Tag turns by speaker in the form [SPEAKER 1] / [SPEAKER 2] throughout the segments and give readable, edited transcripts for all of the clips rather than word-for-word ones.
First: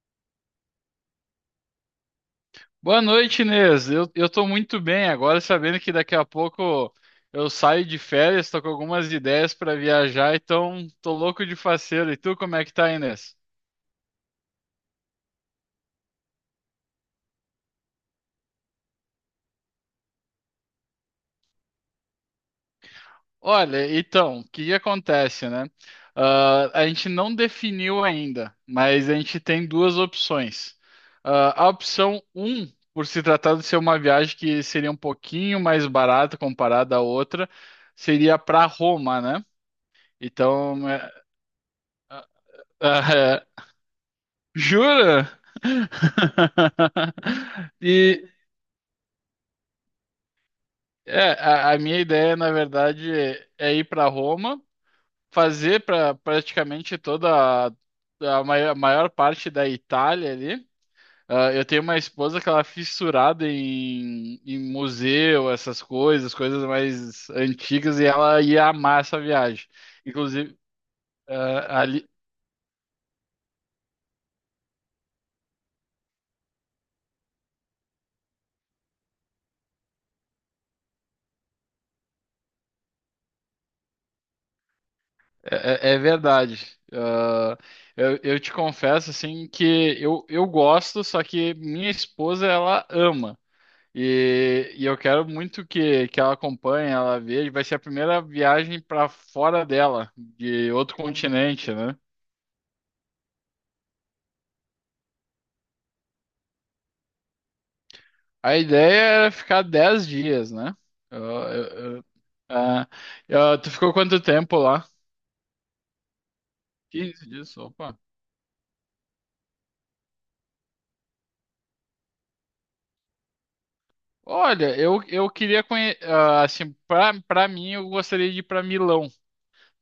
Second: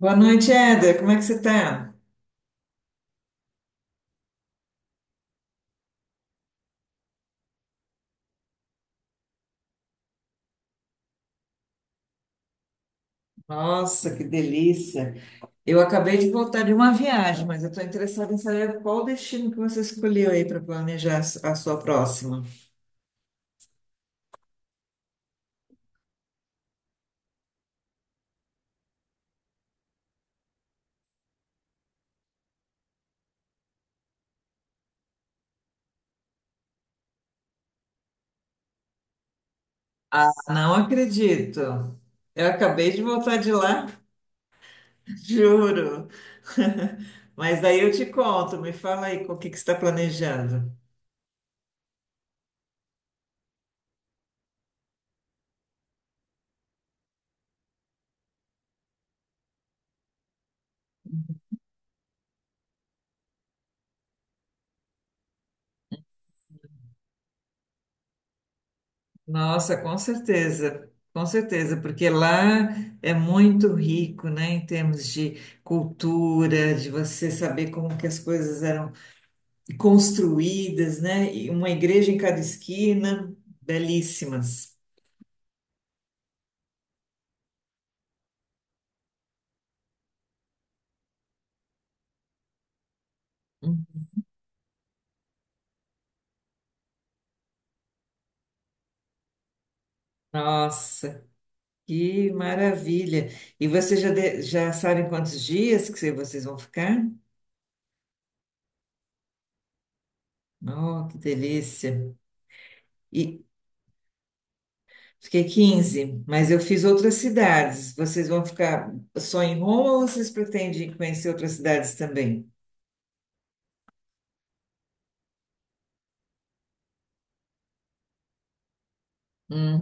[SPEAKER 1] Boa noite, Éder. Como é que você está?
[SPEAKER 2] Boa noite, Inês. Eu tô muito bem agora, sabendo que daqui a pouco eu saio de férias, tô com algumas ideias para viajar, então tô louco de faceiro. E tu, como é que tá, Inês?
[SPEAKER 1] Nossa, que delícia! Eu acabei de voltar de uma viagem, mas eu estou interessada em saber qual o destino que você escolheu aí para planejar a sua próxima.
[SPEAKER 2] Olha, então, o que que acontece, né? A gente não definiu ainda, mas a gente tem duas opções. A opção um, por se tratar de ser uma viagem que seria um pouquinho mais barata comparada à outra, seria para Roma, né?
[SPEAKER 1] Ah, não
[SPEAKER 2] Então,
[SPEAKER 1] acredito. Eu acabei de voltar de lá,
[SPEAKER 2] Jura?
[SPEAKER 1] juro. Mas aí eu te
[SPEAKER 2] E
[SPEAKER 1] conto. Me fala aí com o que que você está planejando.
[SPEAKER 2] a minha ideia, na verdade, é ir para Roma, fazer para praticamente toda a maior parte da Itália ali. Ah, eu tenho uma esposa que ela é fissurada em museu, essas coisas, coisas mais antigas, e ela ia amar essa viagem.
[SPEAKER 1] Nossa,
[SPEAKER 2] Inclusive,
[SPEAKER 1] com certeza, porque lá é muito rico, né, em termos de cultura, de você saber como que as coisas eram construídas, né, e uma igreja em cada esquina, belíssimas.
[SPEAKER 2] é, é verdade. Ah, eu te confesso assim que eu gosto, só que minha esposa ela ama. E eu quero muito que ela acompanhe, ela veja. Vai ser a primeira viagem para fora dela, de outro
[SPEAKER 1] Nossa,
[SPEAKER 2] continente, né?
[SPEAKER 1] que maravilha! E vocês já, de- já sabem quantos dias que vocês vão ficar?
[SPEAKER 2] A ideia era ficar 10 dias, né?
[SPEAKER 1] Oh, que
[SPEAKER 2] Eu-
[SPEAKER 1] delícia!
[SPEAKER 2] eu- eu- ah,
[SPEAKER 1] E,
[SPEAKER 2] ah, tu ficou quanto tempo lá?
[SPEAKER 1] fiquei 15, mas eu fiz outras
[SPEAKER 2] 15 dias,
[SPEAKER 1] cidades.
[SPEAKER 2] opa.
[SPEAKER 1] Vocês vão ficar só em Roma ou vocês pretendem conhecer outras cidades também?
[SPEAKER 2] Olha, eu queria conhecer, assim, pra mim, eu gostaria de ir pra Milão.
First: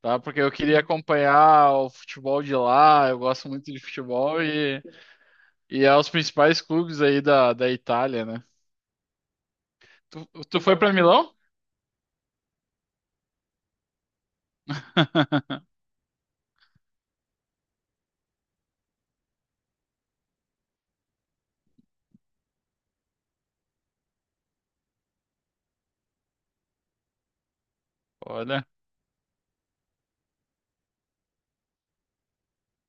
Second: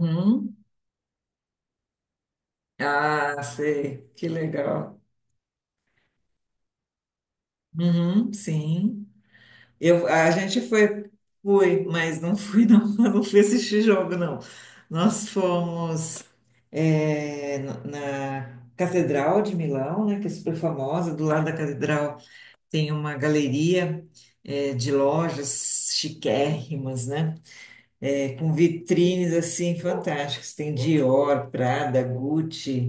[SPEAKER 2] Tá? Porque eu queria acompanhar o futebol de lá, eu
[SPEAKER 1] Ah,
[SPEAKER 2] gosto muito de
[SPEAKER 1] sei. Que
[SPEAKER 2] futebol
[SPEAKER 1] legal.
[SPEAKER 2] e é os principais clubes aí da Itália,
[SPEAKER 1] Uhum,
[SPEAKER 2] né?
[SPEAKER 1] sim.
[SPEAKER 2] Tu,
[SPEAKER 1] A
[SPEAKER 2] tu
[SPEAKER 1] gente
[SPEAKER 2] foi para
[SPEAKER 1] foi,
[SPEAKER 2] Milão?
[SPEAKER 1] fui, mas não fui, não, eu não fui assistir jogo, não. Nós fomos é, na Catedral de Milão, né, que é super famosa. Do lado da catedral tem uma galeria é, de lojas chiquérrimas, né? É, com
[SPEAKER 2] Olha,
[SPEAKER 1] vitrines assim fantásticas. Tem Dior, Prada, Gucci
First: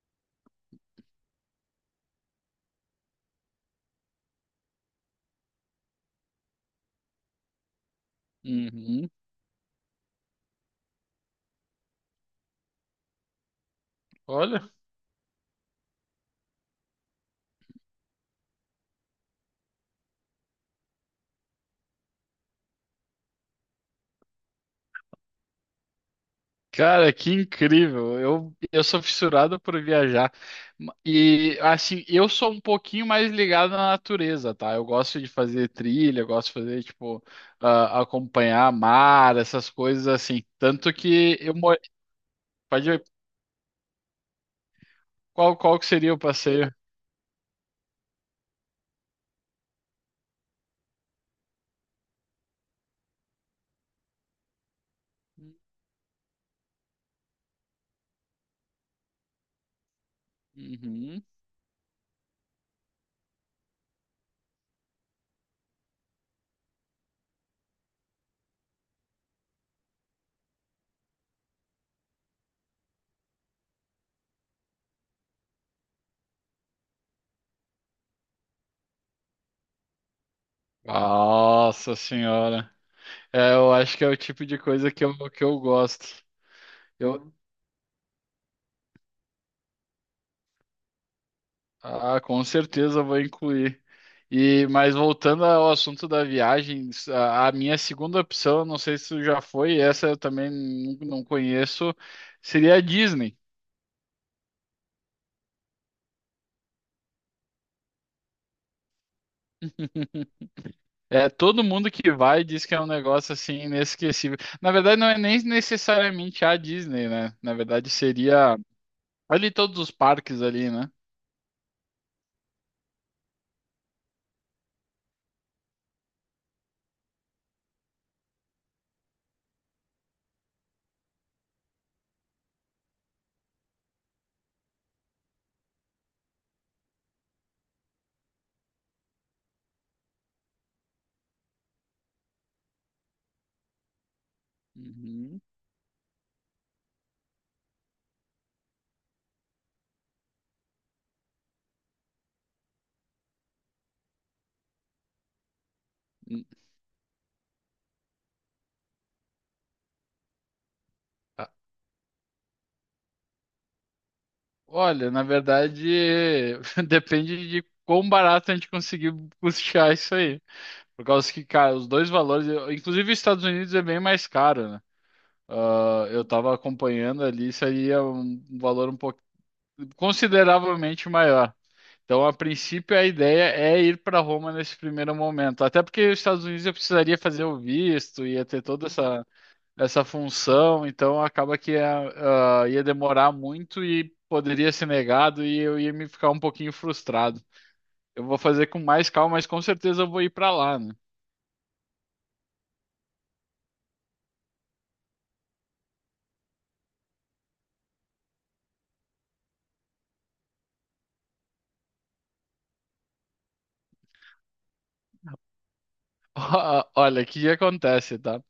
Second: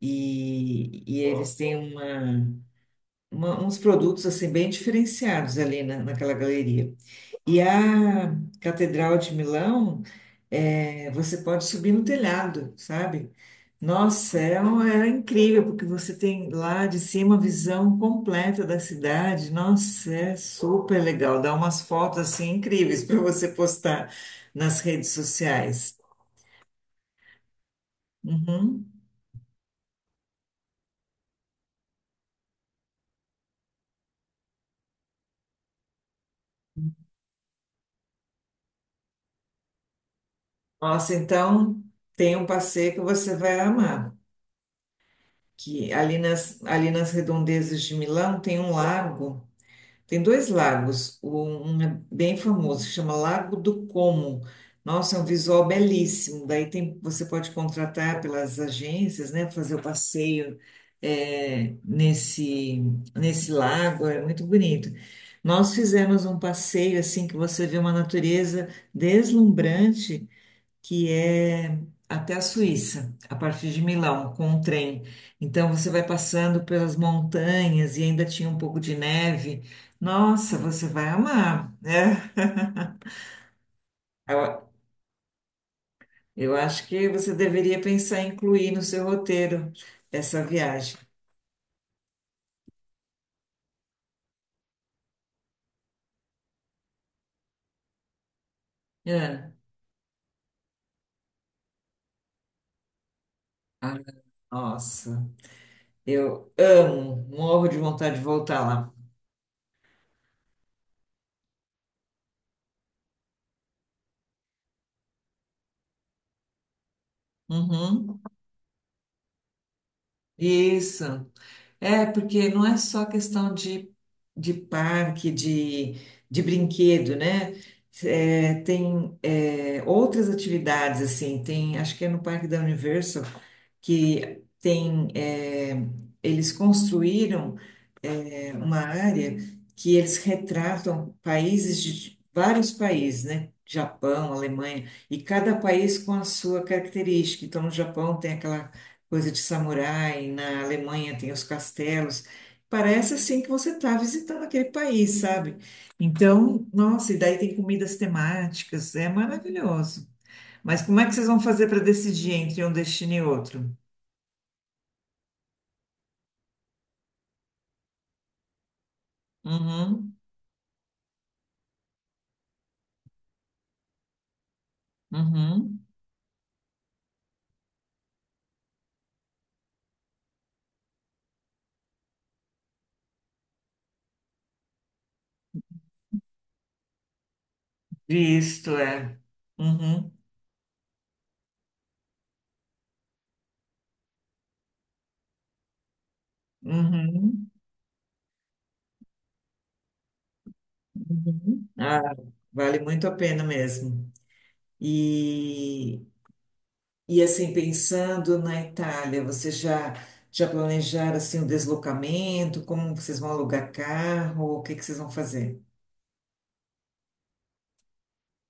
[SPEAKER 1] e eles têm uma- uns produtos assim bem diferenciados naquela galeria. E a
[SPEAKER 2] uhum,
[SPEAKER 1] Catedral de Milão, é, você pode subir no telhado, sabe? Nossa, é,
[SPEAKER 2] olha.
[SPEAKER 1] era incrível, porque você tem lá de cima a visão completa da cidade. Nossa, é super legal. Dá umas fotos assim incríveis para você postar nas redes sociais.
[SPEAKER 2] Cara, que incrível! Eu
[SPEAKER 1] Uhum.
[SPEAKER 2] sou fissurado por viajar. E assim, eu sou um pouquinho mais ligado na natureza, tá? Eu gosto de fazer trilha, eu gosto de fazer, tipo, ah, acompanhar mar, essas coisas assim. Tanto
[SPEAKER 1] Nossa,
[SPEAKER 2] que eu moro.
[SPEAKER 1] então tem um
[SPEAKER 2] Pode
[SPEAKER 1] passeio que
[SPEAKER 2] ver
[SPEAKER 1] você vai amar.
[SPEAKER 2] qual que
[SPEAKER 1] Que
[SPEAKER 2] seria o passeio?
[SPEAKER 1] ali nas redondezas de Milão tem um lago. Tem dois lagos, um é bem famoso, se chama Lago do Como. Nossa, é um visual belíssimo. Daí tem, você pode contratar pelas agências, né, fazer o passeio
[SPEAKER 2] Uhum.
[SPEAKER 1] é, nesse lago, é muito bonito. Nós fizemos um passeio assim que você vê uma natureza deslumbrante, que é até a Suíça, a partir de Milão, com um trem. Então você vai passando pelas montanhas e ainda tinha um pouco de neve. Nossa, você vai amar,
[SPEAKER 2] Nossa
[SPEAKER 1] né?
[SPEAKER 2] senhora. É, eu acho que é o tipo de
[SPEAKER 1] Eu
[SPEAKER 2] coisa que eu gosto.
[SPEAKER 1] eu acho que
[SPEAKER 2] Eu,
[SPEAKER 1] você deveria pensar em incluir no seu roteiro essa viagem.
[SPEAKER 2] ah, com certeza eu vou incluir. E, mas voltando ao assunto da viagem, a minha segunda opção, não sei se já
[SPEAKER 1] É.
[SPEAKER 2] foi, essa eu também não conheço, seria a Disney.
[SPEAKER 1] Ah, nossa, eu amo, morro de vontade de voltar lá.
[SPEAKER 2] É, todo mundo que vai diz que é um negócio assim inesquecível. Na verdade, não é nem necessariamente a Disney, né? Na verdade,
[SPEAKER 1] Uhum.
[SPEAKER 2] seria ali todos os parques ali, né?
[SPEAKER 1] Isso. É, porque não é só questão de parque, de brinquedo, né? É, tem é, outras atividades, assim, tem, acho que é no Parque da Universal que tem, é, eles construíram uma área que eles retratam países de vários países, né? Japão, Alemanha, e
[SPEAKER 2] Uhum.
[SPEAKER 1] cada país com a sua característica. Então, no Japão tem aquela coisa de samurai, na Alemanha tem os castelos. Parece assim que você está visitando aquele país, sabe? Então, nossa, e daí tem comidas temáticas, é maravilhoso. Mas como é que vocês vão
[SPEAKER 2] Ah,
[SPEAKER 1] fazer para decidir entre um destino e outro?
[SPEAKER 2] olha, na verdade, depende de quão barato a gente conseguir custear isso
[SPEAKER 1] Uhum,
[SPEAKER 2] aí. Por causa que, cara, os dois valores, inclusive os Estados Unidos é bem mais caro, né?
[SPEAKER 1] uhum.
[SPEAKER 2] Ah, eu tava acompanhando ali, isso aí é um valor um pouco consideravelmente maior. Então, a princípio, a ideia é ir para Roma nesse primeiro momento. Até porque os Estados Unidos eu precisaria fazer o visto, ia ter
[SPEAKER 1] Visto,
[SPEAKER 2] toda
[SPEAKER 1] é.
[SPEAKER 2] essa
[SPEAKER 1] Uhum.
[SPEAKER 2] função, então acaba que ia, ah, ia demorar muito e poderia ser negado e eu ia me ficar um pouquinho frustrado.
[SPEAKER 1] Uhum,
[SPEAKER 2] Eu vou fazer com mais calma, mas com certeza eu vou ir para lá, né?
[SPEAKER 1] uhum. Ah, vale muito a pena mesmo. E, e assim, pensando na Itália, você já, já planejaram assim, o deslocamento? Como vocês vão alugar carro? O que que vocês vão fazer?
[SPEAKER 2] Olha, o que que acontece, tá?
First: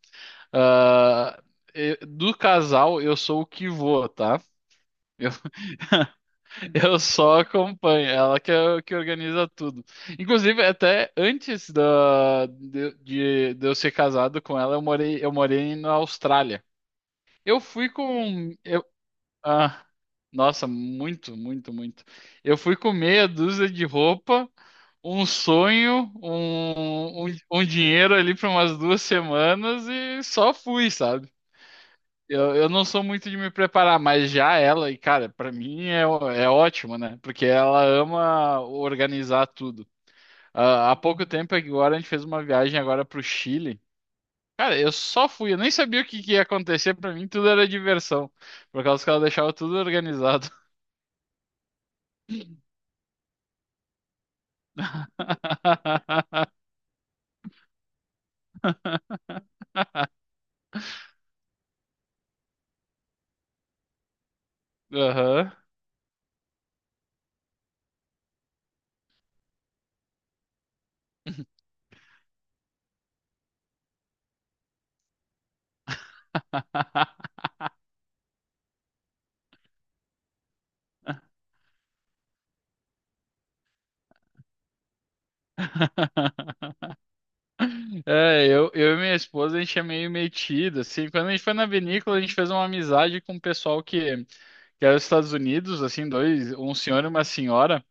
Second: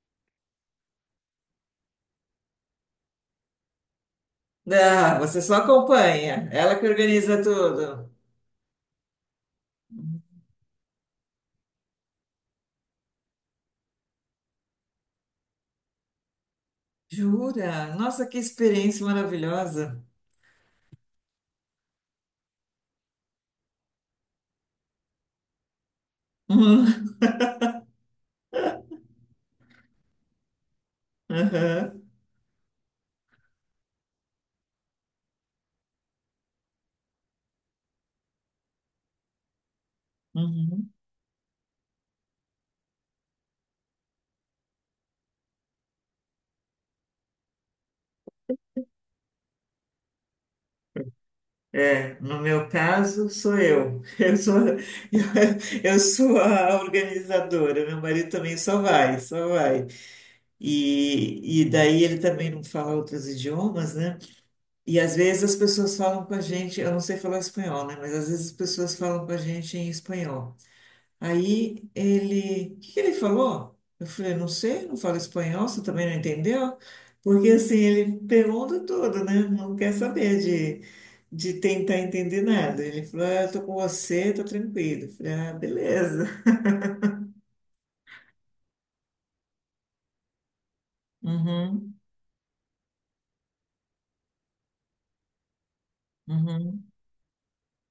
[SPEAKER 2] Ah, do casal, eu sou o que vou, tá?
[SPEAKER 1] Ah,
[SPEAKER 2] Eu,
[SPEAKER 1] você só acompanha. Ela que
[SPEAKER 2] eu só
[SPEAKER 1] organiza
[SPEAKER 2] acompanho,
[SPEAKER 1] tudo.
[SPEAKER 2] ela que organiza tudo. Inclusive, até antes de eu ser casado com ela, eu morei na Austrália. Eu fui
[SPEAKER 1] Jura? Nossa, que
[SPEAKER 2] com. Eu,
[SPEAKER 1] experiência
[SPEAKER 2] Ah,
[SPEAKER 1] maravilhosa.
[SPEAKER 2] nossa, muito, muito, muito. Eu fui com meia dúzia de roupa, um sonho,
[SPEAKER 1] Uhum.
[SPEAKER 2] um dinheiro ali para umas 2 semanas e só fui, sabe?
[SPEAKER 1] Aham.
[SPEAKER 2] Eu não sou muito de me preparar, mas já ela, e cara, para mim é, é ótimo, né? Porque ela ama organizar tudo. Ah,
[SPEAKER 1] Uhum.
[SPEAKER 2] há pouco tempo agora a gente fez uma viagem agora pro Chile. Cara, eu só fui, eu nem sabia o que que ia acontecer, para mim tudo era diversão, por causa que ela deixava tudo organizado.
[SPEAKER 1] É, no meu caso, sou eu. Eu sou, eu sou a organizadora. Meu marido também só vai, só vai. E daí ele também não fala outros idiomas, né? E às vezes
[SPEAKER 2] Aham.
[SPEAKER 1] as pessoas falam com a gente, eu não sei falar espanhol, né? Mas às vezes as pessoas falam com a gente em espanhol. Aí ele, o que que ele falou? Eu falei, não sei, não falo espanhol, você também não entendeu? Porque assim, ele pergunta tudo, né? Não quer saber de tentar entender nada. Ele falou, ah, eu tô com você, tô tranquilo. Eu falei, ah, beleza.
[SPEAKER 2] Eu e minha esposa, a gente é meio metido, assim, quando a gente foi na
[SPEAKER 1] Uhum,
[SPEAKER 2] vinícola, a gente fez uma amizade com um pessoal que era dos Estados Unidos, assim, dois, um
[SPEAKER 1] uhum,
[SPEAKER 2] senhor e uma senhora,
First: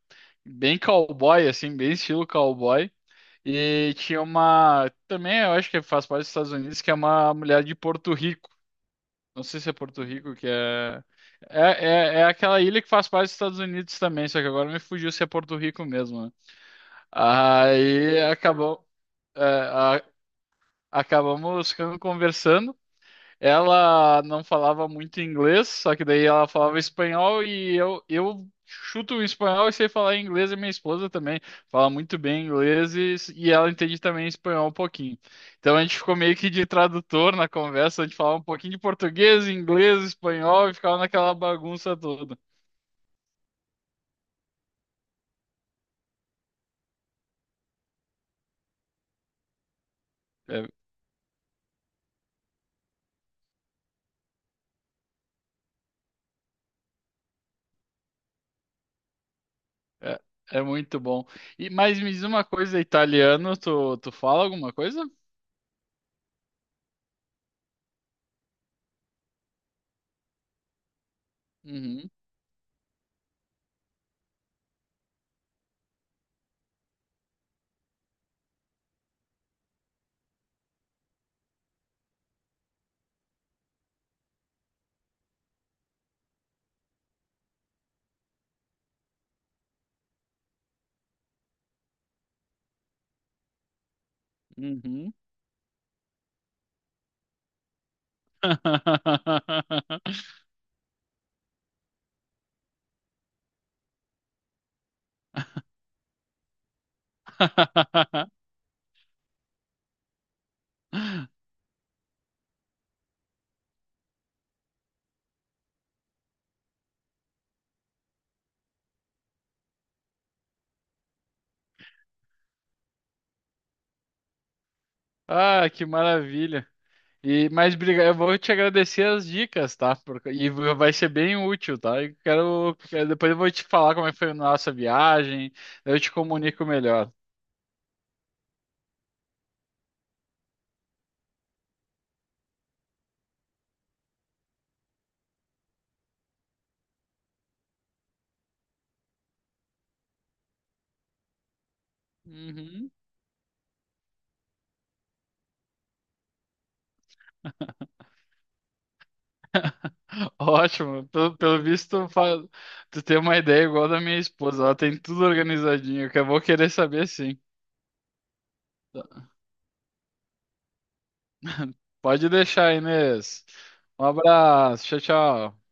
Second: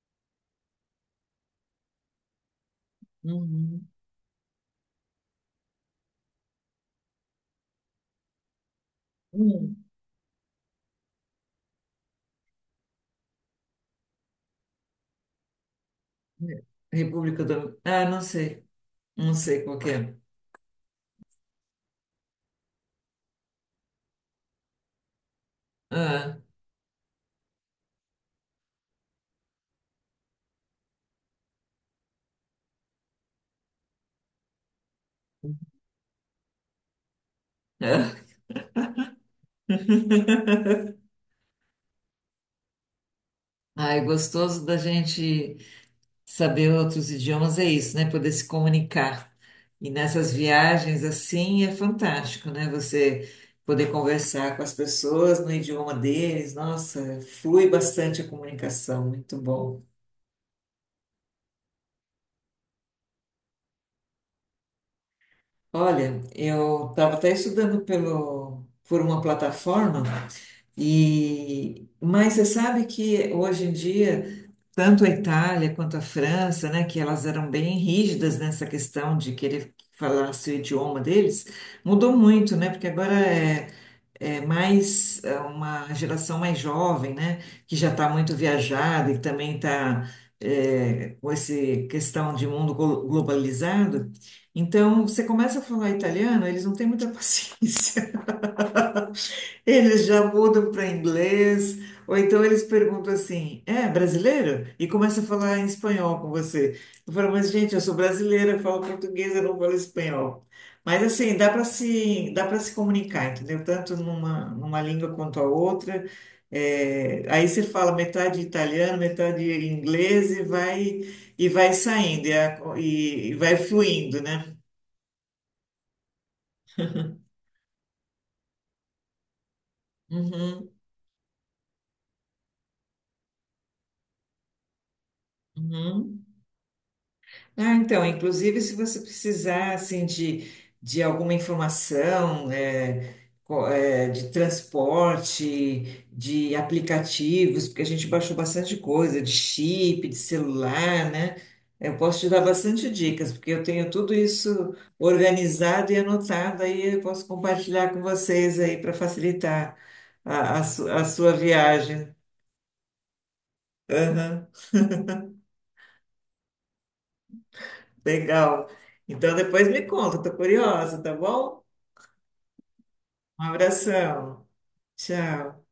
[SPEAKER 2] bem cowboy, assim, bem estilo cowboy,
[SPEAKER 1] uhum.
[SPEAKER 2] e tinha uma, também eu acho que faz parte dos Estados Unidos, que é uma mulher de Porto Rico, não sei se é
[SPEAKER 1] Hum.
[SPEAKER 2] Porto Rico, que é... É, é aquela ilha que faz parte dos Estados Unidos também, só que agora me fugiu se é Porto Rico mesmo, né?
[SPEAKER 1] República do... Ah,
[SPEAKER 2] Aí
[SPEAKER 1] não sei,
[SPEAKER 2] acabou,
[SPEAKER 1] não
[SPEAKER 2] é,
[SPEAKER 1] sei qual que
[SPEAKER 2] a-
[SPEAKER 1] é.
[SPEAKER 2] acabamos ficando conversando. Ela não falava muito inglês, só que daí
[SPEAKER 1] Ah,
[SPEAKER 2] ela falava espanhol e eu chuto o espanhol e sei falar inglês e minha esposa também fala muito bem inglês e ela entende também espanhol um pouquinho. Então a gente ficou meio que de tradutor na conversa, a gente
[SPEAKER 1] é.
[SPEAKER 2] falava um pouquinho de português, inglês, espanhol e ficava naquela bagunça toda.
[SPEAKER 1] Ai, gostoso da gente. Saber outros idiomas é isso, né? Poder se comunicar. E nessas
[SPEAKER 2] É,
[SPEAKER 1] viagens, assim, é fantástico, né? Você poder conversar com as pessoas no idioma deles. Nossa, flui bastante a comunicação, muito bom.
[SPEAKER 2] é, é muito bom. E, mas me diz uma coisa, italiano, tu fala alguma coisa?
[SPEAKER 1] Olha, eu estava até estudando por uma plataforma. E,
[SPEAKER 2] Uhum,
[SPEAKER 1] mas você sabe que hoje em dia, tanto a Itália quanto a França, né, que elas eram bem rígidas nessa questão de querer falar o idioma deles, mudou muito, né? Porque agora é, é mais é, uma geração mais jovem, né, que já está muito viajada e também está com essa questão de mundo globalizado. Então,
[SPEAKER 2] uhum.
[SPEAKER 1] você começa a falar italiano, eles não têm muita paciência. Eles já mudam para inglês, ou então eles perguntam assim: é brasileiro? E começa a falar em espanhol com você. Eu falo, mas gente, eu sou brasileira, eu falo português, eu não falo espanhol. Mas assim, dá para se comunicar, entendeu? Tanto numa, numa língua quanto a outra. É, aí você fala metade italiano, metade inglês e vai saindo, e vai fluindo, né?
[SPEAKER 2] Ah, que maravilha. E mais obrigado, eu vou te agradecer as dicas, tá? E
[SPEAKER 1] Uhum,
[SPEAKER 2] vai ser bem útil, tá? Eu depois eu vou te falar como é que foi a nossa viagem, eu te
[SPEAKER 1] uhum.
[SPEAKER 2] comunico melhor.
[SPEAKER 1] Ah, então, inclusive se você precisar assim de alguma informação eh, de transporte, de aplicativos, porque a gente baixou bastante coisa, de chip, de celular, né? Eu posso te dar bastante
[SPEAKER 2] Uhum.
[SPEAKER 1] dicas, porque eu tenho tudo isso organizado e anotado, aí eu posso compartilhar com vocês aí para facilitar a
[SPEAKER 2] Ótimo.
[SPEAKER 1] sua
[SPEAKER 2] Pelo
[SPEAKER 1] viagem.
[SPEAKER 2] visto, tu tem uma ideia igual da minha
[SPEAKER 1] Aham,
[SPEAKER 2] esposa, ela tem tudo organizadinho, que eu vou querer saber sim.
[SPEAKER 1] legal. Então depois me conta, estou curiosa, tá bom?
[SPEAKER 2] Pode deixar,
[SPEAKER 1] Um
[SPEAKER 2] Inês. Um
[SPEAKER 1] abração.
[SPEAKER 2] abraço. Tchau,
[SPEAKER 1] Tchau.
[SPEAKER 2] tchau.